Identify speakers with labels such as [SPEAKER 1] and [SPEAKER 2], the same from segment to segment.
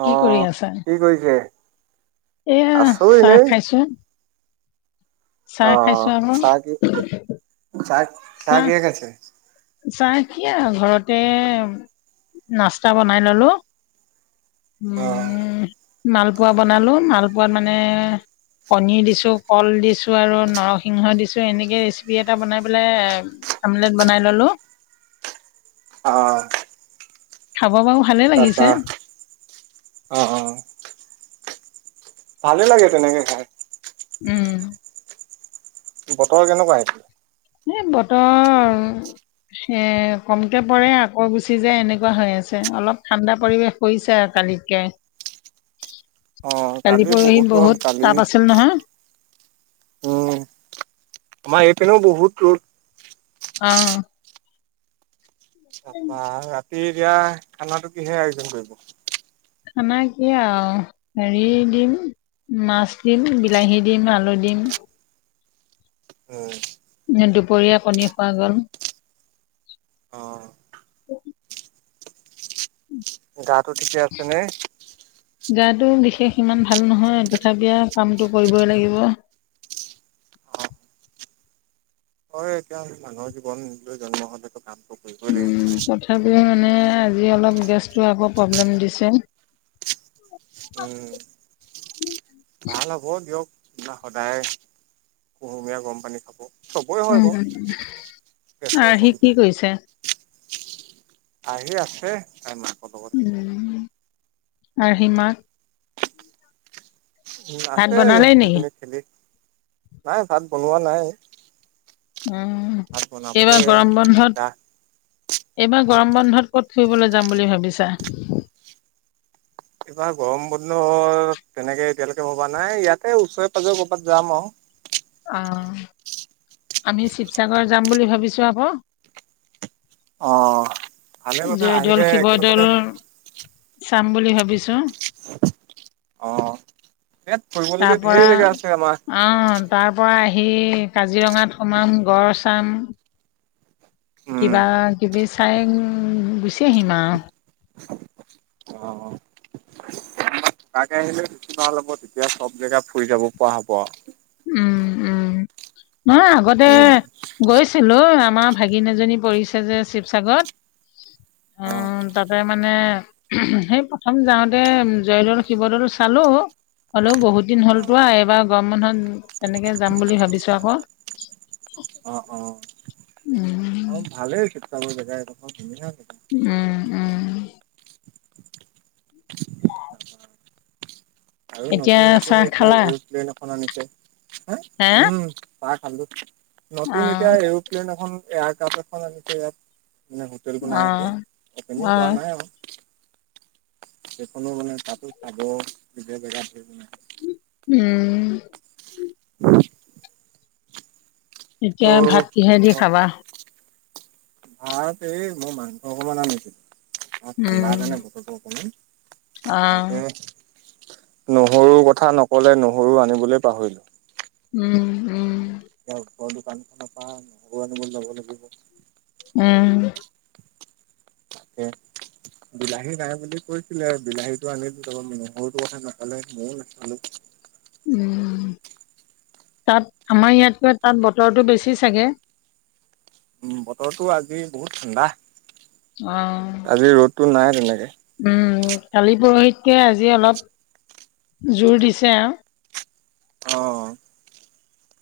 [SPEAKER 1] অ
[SPEAKER 2] কি কৰি আছা
[SPEAKER 1] কি কৰিছে
[SPEAKER 2] এইয়া
[SPEAKER 1] আছো
[SPEAKER 2] চাহ
[SPEAKER 1] এনেই
[SPEAKER 2] খাইছোঁ
[SPEAKER 1] অ
[SPEAKER 2] আকৌ
[SPEAKER 1] চাহ কি চাহ চাহ কিহে খাইছে
[SPEAKER 2] চাহ কি আৰু ঘৰতে নাস্তা বনাই ললোঁ
[SPEAKER 1] অ
[SPEAKER 2] উম মালপোৱা বনালো মালপোৱাত মানে কণী দিছোঁ কল দিছোঁ আৰু নৰসিংহ দিছোঁ এনেকে ৰেচিপি এটা বনাই পেলাই আমলেট বনাই ললোঁ
[SPEAKER 1] অ
[SPEAKER 2] খাব বাৰু ভালে লাগিছে,
[SPEAKER 1] তাপা অ অ ভালে লাগে তেনেকে খাই
[SPEAKER 2] উম।
[SPEAKER 1] বতৰ কেনেকুৱা এতিয়া?
[SPEAKER 2] এ বতৰ এ কমকে পৰে আকৌ গুচি যায় এনেকুৱা হৈ আছে। অলপ ঠাণ্ডা পৰিৱেশ কৰিছে আৰু কালিতকে।
[SPEAKER 1] অ
[SPEAKER 2] কালি পৰহি
[SPEAKER 1] গৰম
[SPEAKER 2] বহুত
[SPEAKER 1] কালি
[SPEAKER 2] তাপ আছিল নহয়।
[SPEAKER 1] উম আমাৰ এইপিনেও বহুত ৰ'দ।
[SPEAKER 2] অ'।
[SPEAKER 1] তাৰপা ৰাতি এতিয়া খানাটো কিহে আয়োজন কৰিব?
[SPEAKER 2] খানা কি আৰু হেৰি দিম। মাছ দিম বিলাহী দিম আলু দিম।
[SPEAKER 1] উম।
[SPEAKER 2] দুপৰীয়া কণী খোৱা গ'ল।
[SPEAKER 1] অ'। গাটো ঠিকে আছে নে?
[SPEAKER 2] গাতো বিশেষ ইমান ভাল নহয় তথাপিও কামটো কৰিবই লাগিব।
[SPEAKER 1] অ হয়, এতিয়া মানুহৰ জীৱন লৈ জন্ম হ'লেটো কামটো কৰিবই লাগিব
[SPEAKER 2] উম, তথাপিও মানে আজি অলপ গেছটোয়ে আকৌ প্ৰব্লেম দিছে।
[SPEAKER 1] উম। ভাল হ'ব দিয়ক সদায় কুহুমীয়া গৰম পানী খাব। চবৰে হয়
[SPEAKER 2] উম
[SPEAKER 1] বাৰু গেছৰ
[SPEAKER 2] আৰ্হি কি
[SPEAKER 1] অসুবিধা।
[SPEAKER 2] কৰিছে
[SPEAKER 1] আহি আছে তাই মাক।
[SPEAKER 2] উম, [unintelligible]
[SPEAKER 1] উম,
[SPEAKER 2] ভাত
[SPEAKER 1] আছে
[SPEAKER 2] বনালেই নেকি
[SPEAKER 1] দুজনীয়ে খেলি নাই ভাত বনোৱা নাই।
[SPEAKER 2] উম,
[SPEAKER 1] ভাত বনাবলে
[SPEAKER 2] এইবাৰ গৰম বন্ধত
[SPEAKER 1] যা
[SPEAKER 2] এইবাৰ গৰম বন্ধত ক'ত ফুৰিবলৈ যাম বুলি ভাবিছা?
[SPEAKER 1] এইবাৰ গৰম বন্ধ তেনেকে এতিয়ালৈকে ভবা নাই ইয়াতে ওচৰে পাজৰে ক'ৰবাত যাম আৰু।
[SPEAKER 2] অ', আমি শিৱসাগৰ যাম বুলি ভাবিছো আকৌ।
[SPEAKER 1] অ'। ভালে কথা
[SPEAKER 2] জয়দৌল
[SPEAKER 1] আহিলে একেলগতে
[SPEAKER 2] শিৱদৌল চাম বুলি ভাবিছো।
[SPEAKER 1] অ', ইয়াত ফুৰিবলগীয়া
[SPEAKER 2] পৰা
[SPEAKER 1] ঢেৰ জেগা আছে আমাৰ।
[SPEAKER 2] অ', তাৰপৰা আহি কাজিৰঙাত সোমাম গড় চাম।
[SPEAKER 1] উম
[SPEAKER 2] কিবা কিবি চাই গুচি আহিম আৰু।
[SPEAKER 1] অ'। তাকে আহিলে বেছি ভাল হ'ব তেতিয়া চব জেগা ফুৰি যাব পৰা হ'ব আৰু।
[SPEAKER 2] উম, উম, নহয় আগতে
[SPEAKER 1] উম
[SPEAKER 2] গৈছিলো আমাৰ ভাগিন এজনী পৰিছে যে শিৱসাগৰত।
[SPEAKER 1] অ
[SPEAKER 2] উম, তাতে মানে সেই প্ৰথম যাওঁতে জয়দৌল শিৱদৌল চালো। হ'লেও বহুত দিন যোৱা এইবাৰ গৰম বন্ধত এনেকে যাম বুলি ভাবিছো আকৌ
[SPEAKER 1] অ অ অ
[SPEAKER 2] উম।
[SPEAKER 1] অ', ভালেই শিৱসাগৰ জেগা এই দখৰ ধুনীয়া জেগা।
[SPEAKER 2] উম, উম। এতিয়া চাহ খালা?
[SPEAKER 1] প্লেন এখন আনিছে, হা উম চাহ খালো, নতুন এতিয়া
[SPEAKER 2] অ',
[SPEAKER 1] এৰোপ প্লেন এখন এয়াৰ কাপ এখন আনিছে ইয়াত। মানে হোটেল বো নাই এতে,
[SPEAKER 2] অ',
[SPEAKER 1] এনেই কোৱা
[SPEAKER 2] অ',
[SPEAKER 1] নাই আৰু। সেইখনো মানে তাতো চাব বিশেষ জেগাত
[SPEAKER 2] উম।
[SPEAKER 1] [unintelligible] অ
[SPEAKER 2] এতিয়া ভাত কিহেদি খাবা?
[SPEAKER 1] ভাত এই, মই মাংস অকমান আনিছিলোঁ। অহ,
[SPEAKER 2] উম,
[SPEAKER 1] ঠাণ্ডা কাৰণে বতৰটো অকণমান
[SPEAKER 2] অ',
[SPEAKER 1] তাকে নহৰু কথা নক'লে, নহৰু আনিবলৈ পাহৰিলোঁ।
[SPEAKER 2] উম', উম'।
[SPEAKER 1] দোকান খনৰ পৰা নহৰু আনি ল'ব লাগিব।
[SPEAKER 2] উম।
[SPEAKER 1] তাকে বিলাহী নাই বুলি কৈছিলে, বিলাহীতো আনিলো তাৰমান, নহৰুটো কথা নাপালে মইয়োও নাাপালোঁ।
[SPEAKER 2] উম, তাত, আমাৰ ইয়াতকৈ তাত বতৰটো বেছি চাগে।
[SPEAKER 1] উম বতৰটো আজি বহুত ঠাণ্ডা।
[SPEAKER 2] অহ।
[SPEAKER 1] আজি ৰ'দটো নাই তেনেকে।
[SPEAKER 2] উম, কালি পৰহিতকে আজি অলপ জোৰ দিছে আৰু।
[SPEAKER 1] অহ।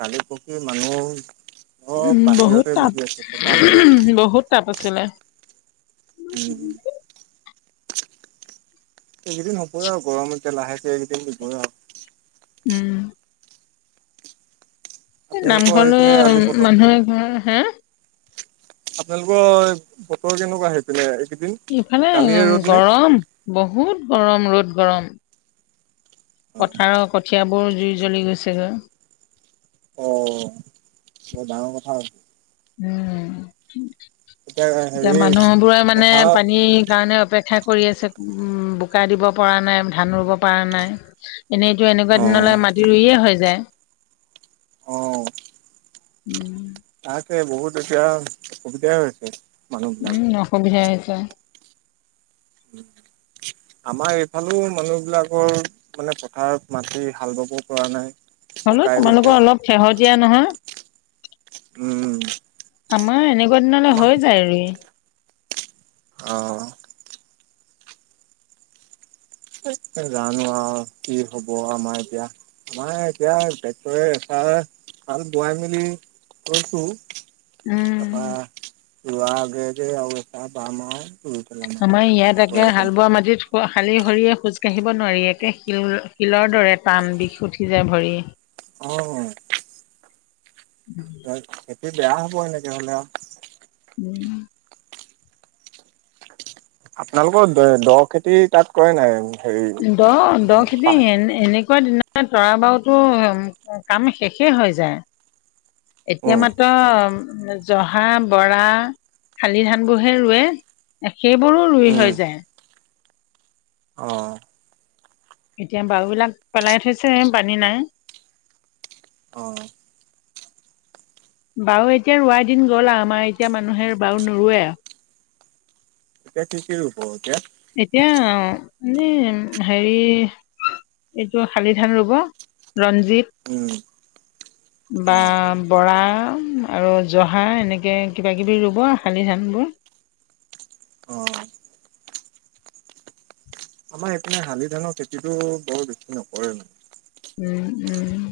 [SPEAKER 1] কীলি পৰহি মানুহ চব
[SPEAKER 2] উম' বহুত
[SPEAKER 1] বাহিৰতে
[SPEAKER 2] তাপ,
[SPEAKER 1] বহি আছে চোতাল বিলাক
[SPEAKER 2] বহুত তাপ আছিলে।
[SPEAKER 1] উম। এইকেইদিন হ'বই আৰু গৰমত এতে লাহেকে এইকেইদিন দিবই আৰু।
[SPEAKER 2] উম। এ
[SPEAKER 1] আপোনালোকৰ
[SPEAKER 2] নামঘৰলে
[SPEAKER 1] সেইপিনে আজি বতৰ
[SPEAKER 2] মানুহে ঘৰ হে!
[SPEAKER 1] আপোনালোকৰ, বতৰ কেনেকুৱা সেইপিনে এইকেইদিন?
[SPEAKER 2] ইফালে,
[SPEAKER 1] কালিয়ে ৰ'দ নে?
[SPEAKER 2] গৰম বহুত গৰম ৰ'দ গৰম। পথাৰৰ কঠিয়াবোৰ জুই জ্বলি গৈছেগৈ।
[SPEAKER 1] অহ। বৰ ডাঙৰ কথা হৈছে।
[SPEAKER 2] উম, এতিয়া মানুহবোৰে মানে
[SPEAKER 1] পথাৰ
[SPEAKER 2] পানীৰ কাৰণে অপেক্ষা কৰি আছে, বোকা দিব পৰা নাই, ধান ৰুব পাৰা নাই। এনেইতো এনেকুৱা
[SPEAKER 1] অ
[SPEAKER 2] দিনলৈ মাটি ৰুইয়ে হৈ যায়।
[SPEAKER 1] অহ।
[SPEAKER 2] উম।
[SPEAKER 1] আছে বহুত এতিয়া, অসুবিধাই হৈছে। মানুহবিলাক
[SPEAKER 2] উম, অসুবিধাই হৈছে।
[SPEAKER 1] আমাৰ এইফালে মানুহবিলাকৰ মানে পথাৰত মাটি হাল বাব পৰা নাই।
[SPEAKER 2] হ'লেও,
[SPEAKER 1] শুকাই গৈছে
[SPEAKER 2] তোমালোকৰ অলপ সেহতীয়া নহয়।
[SPEAKER 1] উম।
[SPEAKER 2] আমাৰ এনেকুৱা দিনলৈ
[SPEAKER 1] আমাৰ
[SPEAKER 2] হৈ যায় ৰুই।
[SPEAKER 1] অহ। জানো আৰু কি হ'ব আমাৰ এতিয়া। আমাৰ এতিয়া টেক্টৰে এটা হাল বোৱাই মেলি কৈছো। তাৰপা
[SPEAKER 2] উম
[SPEAKER 1] ৰুৱা আগে আগে আৰু এটা পাম আৰুতো।
[SPEAKER 2] আমাৰ ইয়াত একে হাল বোৱা মাটিত ৱ শালী ভৰিয়ে খোজ কাঢ়িব নোৱাৰি, একে শিল শিলৰ দৰে টান বিষ উঠি যায় ভৰি।
[SPEAKER 1] অঁ
[SPEAKER 2] [inaudible]
[SPEAKER 1] নহয় খেতি বেয়া হব এনেকে হলে আও
[SPEAKER 2] উম'।
[SPEAKER 1] আপোনালোকৰ, দে দ' খেতি তাত কৰে নাই? হেৰি
[SPEAKER 2] দ' দ
[SPEAKER 1] উম পা
[SPEAKER 2] 'খেতি এন এনেক কোৱা দিনা তৰা বাৰুতো কাম শেষেই হৈ যায়। এতিয়া
[SPEAKER 1] উম
[SPEAKER 2] মাত্ৰ, জহা, বৰা শালি, ধান বোৰহে ৰুৱে, এ সেইবোৰো ৰুই হৈ যায়।
[SPEAKER 1] অঁ।
[SPEAKER 2] এতিয়া বাউ বিলাক পেলাই থৈছে পানী নাই।
[SPEAKER 1] অ
[SPEAKER 2] [inaudible] বাও, এতিয়া ৰোৱা দিন গ'ল আও আমাৰ এতিয়া মানুহে বাও নৰুৱে
[SPEAKER 1] এতিয়া কি কি ৰুৱ কিয়া
[SPEAKER 2] এতিয়া অ' মানে হেৰি- এইটো শালিধান ৰুব,
[SPEAKER 1] উম
[SPEAKER 2] ৰঞ্জিত
[SPEAKER 1] অ
[SPEAKER 2] বা, বৰা আৰু জহা এনেকে কিবা কিবি ৰুব শালি ধান ৰুব।
[SPEAKER 1] অ' মানে শালি ধানৰ খেতিটো বৰ বেছি নকৰে মান
[SPEAKER 2] উম' উম'।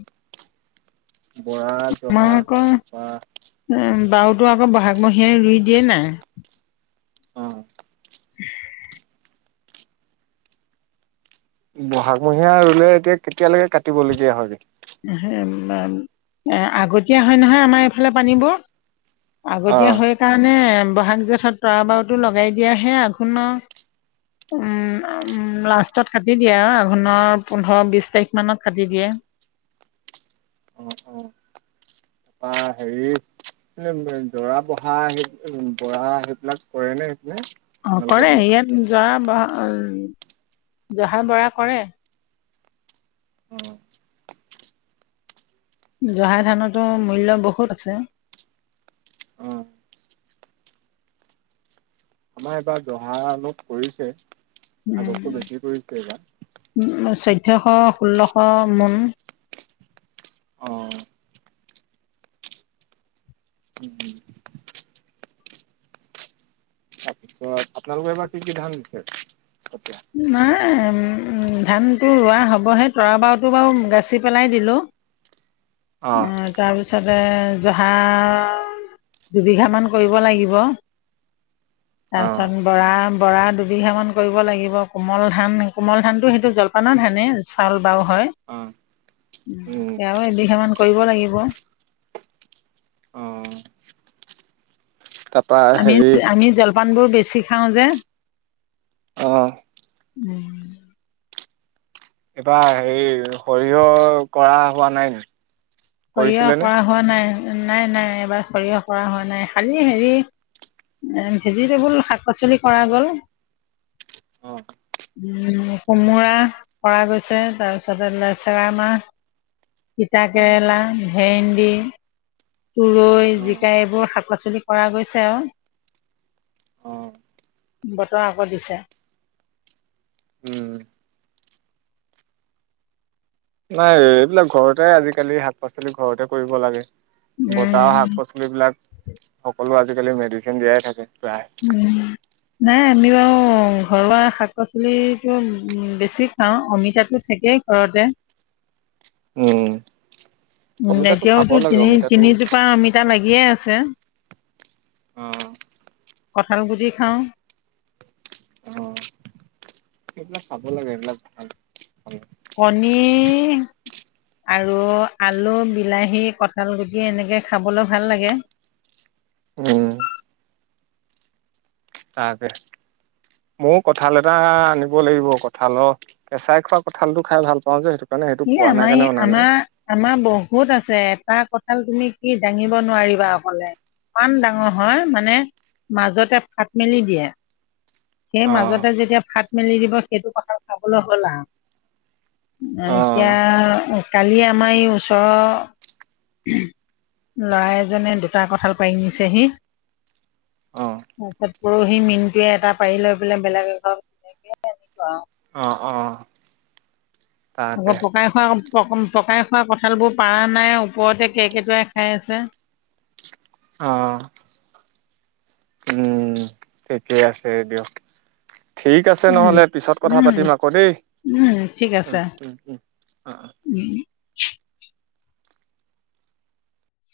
[SPEAKER 1] বৰা, জহা বা
[SPEAKER 2] উম বাওটো আকৌ বহাগ মহীয়াই ৰুই দিয়ে নাই।
[SPEAKER 1] অঁ
[SPEAKER 2] [unintelligible]
[SPEAKER 1] ব'হাগ মহীয়া ৰুলে এতিয়া কেতিয়ালেকে কাটিব লগীয়া হয়গে?
[SPEAKER 2] এহে ৱা আগতীয়া হয় নহয় আমাৰ এইফালে পানীবোৰ
[SPEAKER 1] অ
[SPEAKER 2] আগতীয়া হয় কাৰণে বহাগ জেঠত তৰা বাওটো লগাই দিয়াহে আঘোণৰ উম--ম। লাষ্টত কাটি দিয়ে আও আঘোণৰ পোন্ধৰ, বিশ তাৰিখ মানত কাটি দিয়ে।
[SPEAKER 1] অঁ অঁ বা হেৰি এই ৱে [unintelligible] বৰা, পঢ়া সেই উ বৰা সেই বিলাক কৰে নে সেইফালে?
[SPEAKER 2] অঁ কৰে ইয়াত জৰা বহা উম জহা বৰা কৰে।
[SPEAKER 1] অ
[SPEAKER 2] জহা ধানতো মূল্য বহুত আছে।
[SPEAKER 1] অ আমাৰ এবাৰ জহা অলপ কৰিছে।
[SPEAKER 2] উম
[SPEAKER 1] আগতকৈ বেছি কৰিছে এইবাৰ
[SPEAKER 2] উম' চৈধ্যশ ষোল্লশ মন
[SPEAKER 1] অঁ। [unintelligible] তাৰপিছত আপোনালোকে এবাৰ কি কি ধান দিছে? কঠিয়া
[SPEAKER 2] নাই এম উম ধানটো ৰোৱা হ'বহে তৰা বাওটো বাও গাঁচি পেলাই দিলোঁ।
[SPEAKER 1] অ',
[SPEAKER 2] অঁ। তাৰপিছতে জহা দুবিঘামান কৰিব লাগিব। তাৰ
[SPEAKER 1] অ'।
[SPEAKER 2] পিছত বৰা বৰা দুবিঘা মান কৰিব লাগিব। কোমল ধান কোমল ধানটো সেইটো জলপানৰ ধানেই চাউল বাও হয়।
[SPEAKER 1] অ',
[SPEAKER 2] উ
[SPEAKER 1] উম।
[SPEAKER 2] এয়াও এবিঘা মান কৰিব লাগিব।
[SPEAKER 1] অ [inaudible]
[SPEAKER 2] আমি
[SPEAKER 1] হেৰি
[SPEAKER 2] আমি জলপানবোৰ বেছি খাওঁ যে
[SPEAKER 1] অ',
[SPEAKER 2] উম।
[SPEAKER 1] এইবাৰ হেৰি, সৰিয়হ কৰা হোৱা নাই
[SPEAKER 2] সৰিয়হ
[SPEAKER 1] কৰিছিলে নে?
[SPEAKER 2] কৰা হোৱা নাই নাই এবাৰ সৰিয়হ কৰা হোৱা নাই খালি হেৰি ভেজিটেবুল শাক-পাচলি কৰা গ'ল,
[SPEAKER 1] অ।
[SPEAKER 2] উম কোমোৰা কৰা গৈছে তাৰপিছতে লেচেৰা মাহ তিতাকেৰেলা, ভেন্দি, তুৰৈ, জিকা এইবোৰ শাক পাচলি কৰা গৈছে আৰু। বতৰ আকৌ দিছে।
[SPEAKER 1] উম। নাই এইবিলাক ঘৰতে আজিকালি শাক পাচলি ঘৰতে কৰিব লাগে। বতাহ শাক
[SPEAKER 2] উম
[SPEAKER 1] পাচলি বিলাক সকলো আজিকালি মেডিচিন দিয়াই থাকে প্ৰায়।
[SPEAKER 2] উম। নাই আমি ঘৰুৱা শাক পাচলিটো বেছি খাওঁ, অমিতাটো থাকেই ঘৰতে
[SPEAKER 1] উম
[SPEAKER 2] উ
[SPEAKER 1] অমিতাটো খাব
[SPEAKER 2] এতিয়াওতো
[SPEAKER 1] লাগে
[SPEAKER 2] তিনি
[SPEAKER 1] অমিতাটো
[SPEAKER 2] তিনিজোপা অমিতা লাগিয়ে আছে।
[SPEAKER 1] অ।
[SPEAKER 2] কঁঠালগুটি খাওঁ,
[SPEAKER 1] অ। এইবিলাক খাব লাগে এইবিলাক ভাল ভাল।
[SPEAKER 2] কণী আৰু আলু, বিলাহী, কঁঠালগুটি এনেকৈ খাবলৈ ভাল লাগে।
[SPEAKER 1] উম, তাকে মইও কঠাল এটা আনিব লাগিব কঠালৰ কেঁচাই খোৱা কঁঠালটো খাই ভাল পা যে সেইটো কাৰণে সেইটো
[SPEAKER 2] ই
[SPEAKER 1] পোৱা নাই কাৰণে
[SPEAKER 2] আমাৰ
[SPEAKER 1] অনা নাই
[SPEAKER 2] আমাৰ আমাৰ বহুত আছে এটা কঁঠাল তুমি কি দাঙিব নোৱাৰিবা অকলে। ইমান ডাঙৰ হয় মানে মাজতে ফাট মেলি দিয়ে। সেই
[SPEAKER 1] অ
[SPEAKER 2] মাজতে যেতিয়া ফাত মেলি দিব সেইটো কঁঠাল খাবলৈ হ'ল আৰু।
[SPEAKER 1] অ
[SPEAKER 2] এতিয়া কালি আমাৰ এই ওচৰৰ ল'ৰা এজনে দুটা কঁঠাল পাৰি নিছেহি
[SPEAKER 1] অ
[SPEAKER 2] তাৰপিছত পৰহি মিনটয়ে এটা পাৰি লৈ পেলাই বেলেগ [unintelligible]
[SPEAKER 1] অ অ।
[SPEAKER 2] আকৌ
[SPEAKER 1] তাকে
[SPEAKER 2] পকাই খোৱা, প-পকাই খোৱা কঁঠালবোৰ পৰা নাই ওপৰতে কেকেইটোৱাই খাই আছে।
[SPEAKER 1] অ। উম ঠিকে আছে দিয়ক। ঠিক আছে
[SPEAKER 2] উম
[SPEAKER 1] নহ'লে পিছত কথা
[SPEAKER 2] উম
[SPEAKER 1] পাতিম আকৌ দেই।
[SPEAKER 2] উম ঠিক
[SPEAKER 1] উম
[SPEAKER 2] আছে
[SPEAKER 1] উম উম অ অ
[SPEAKER 2] [inaudible]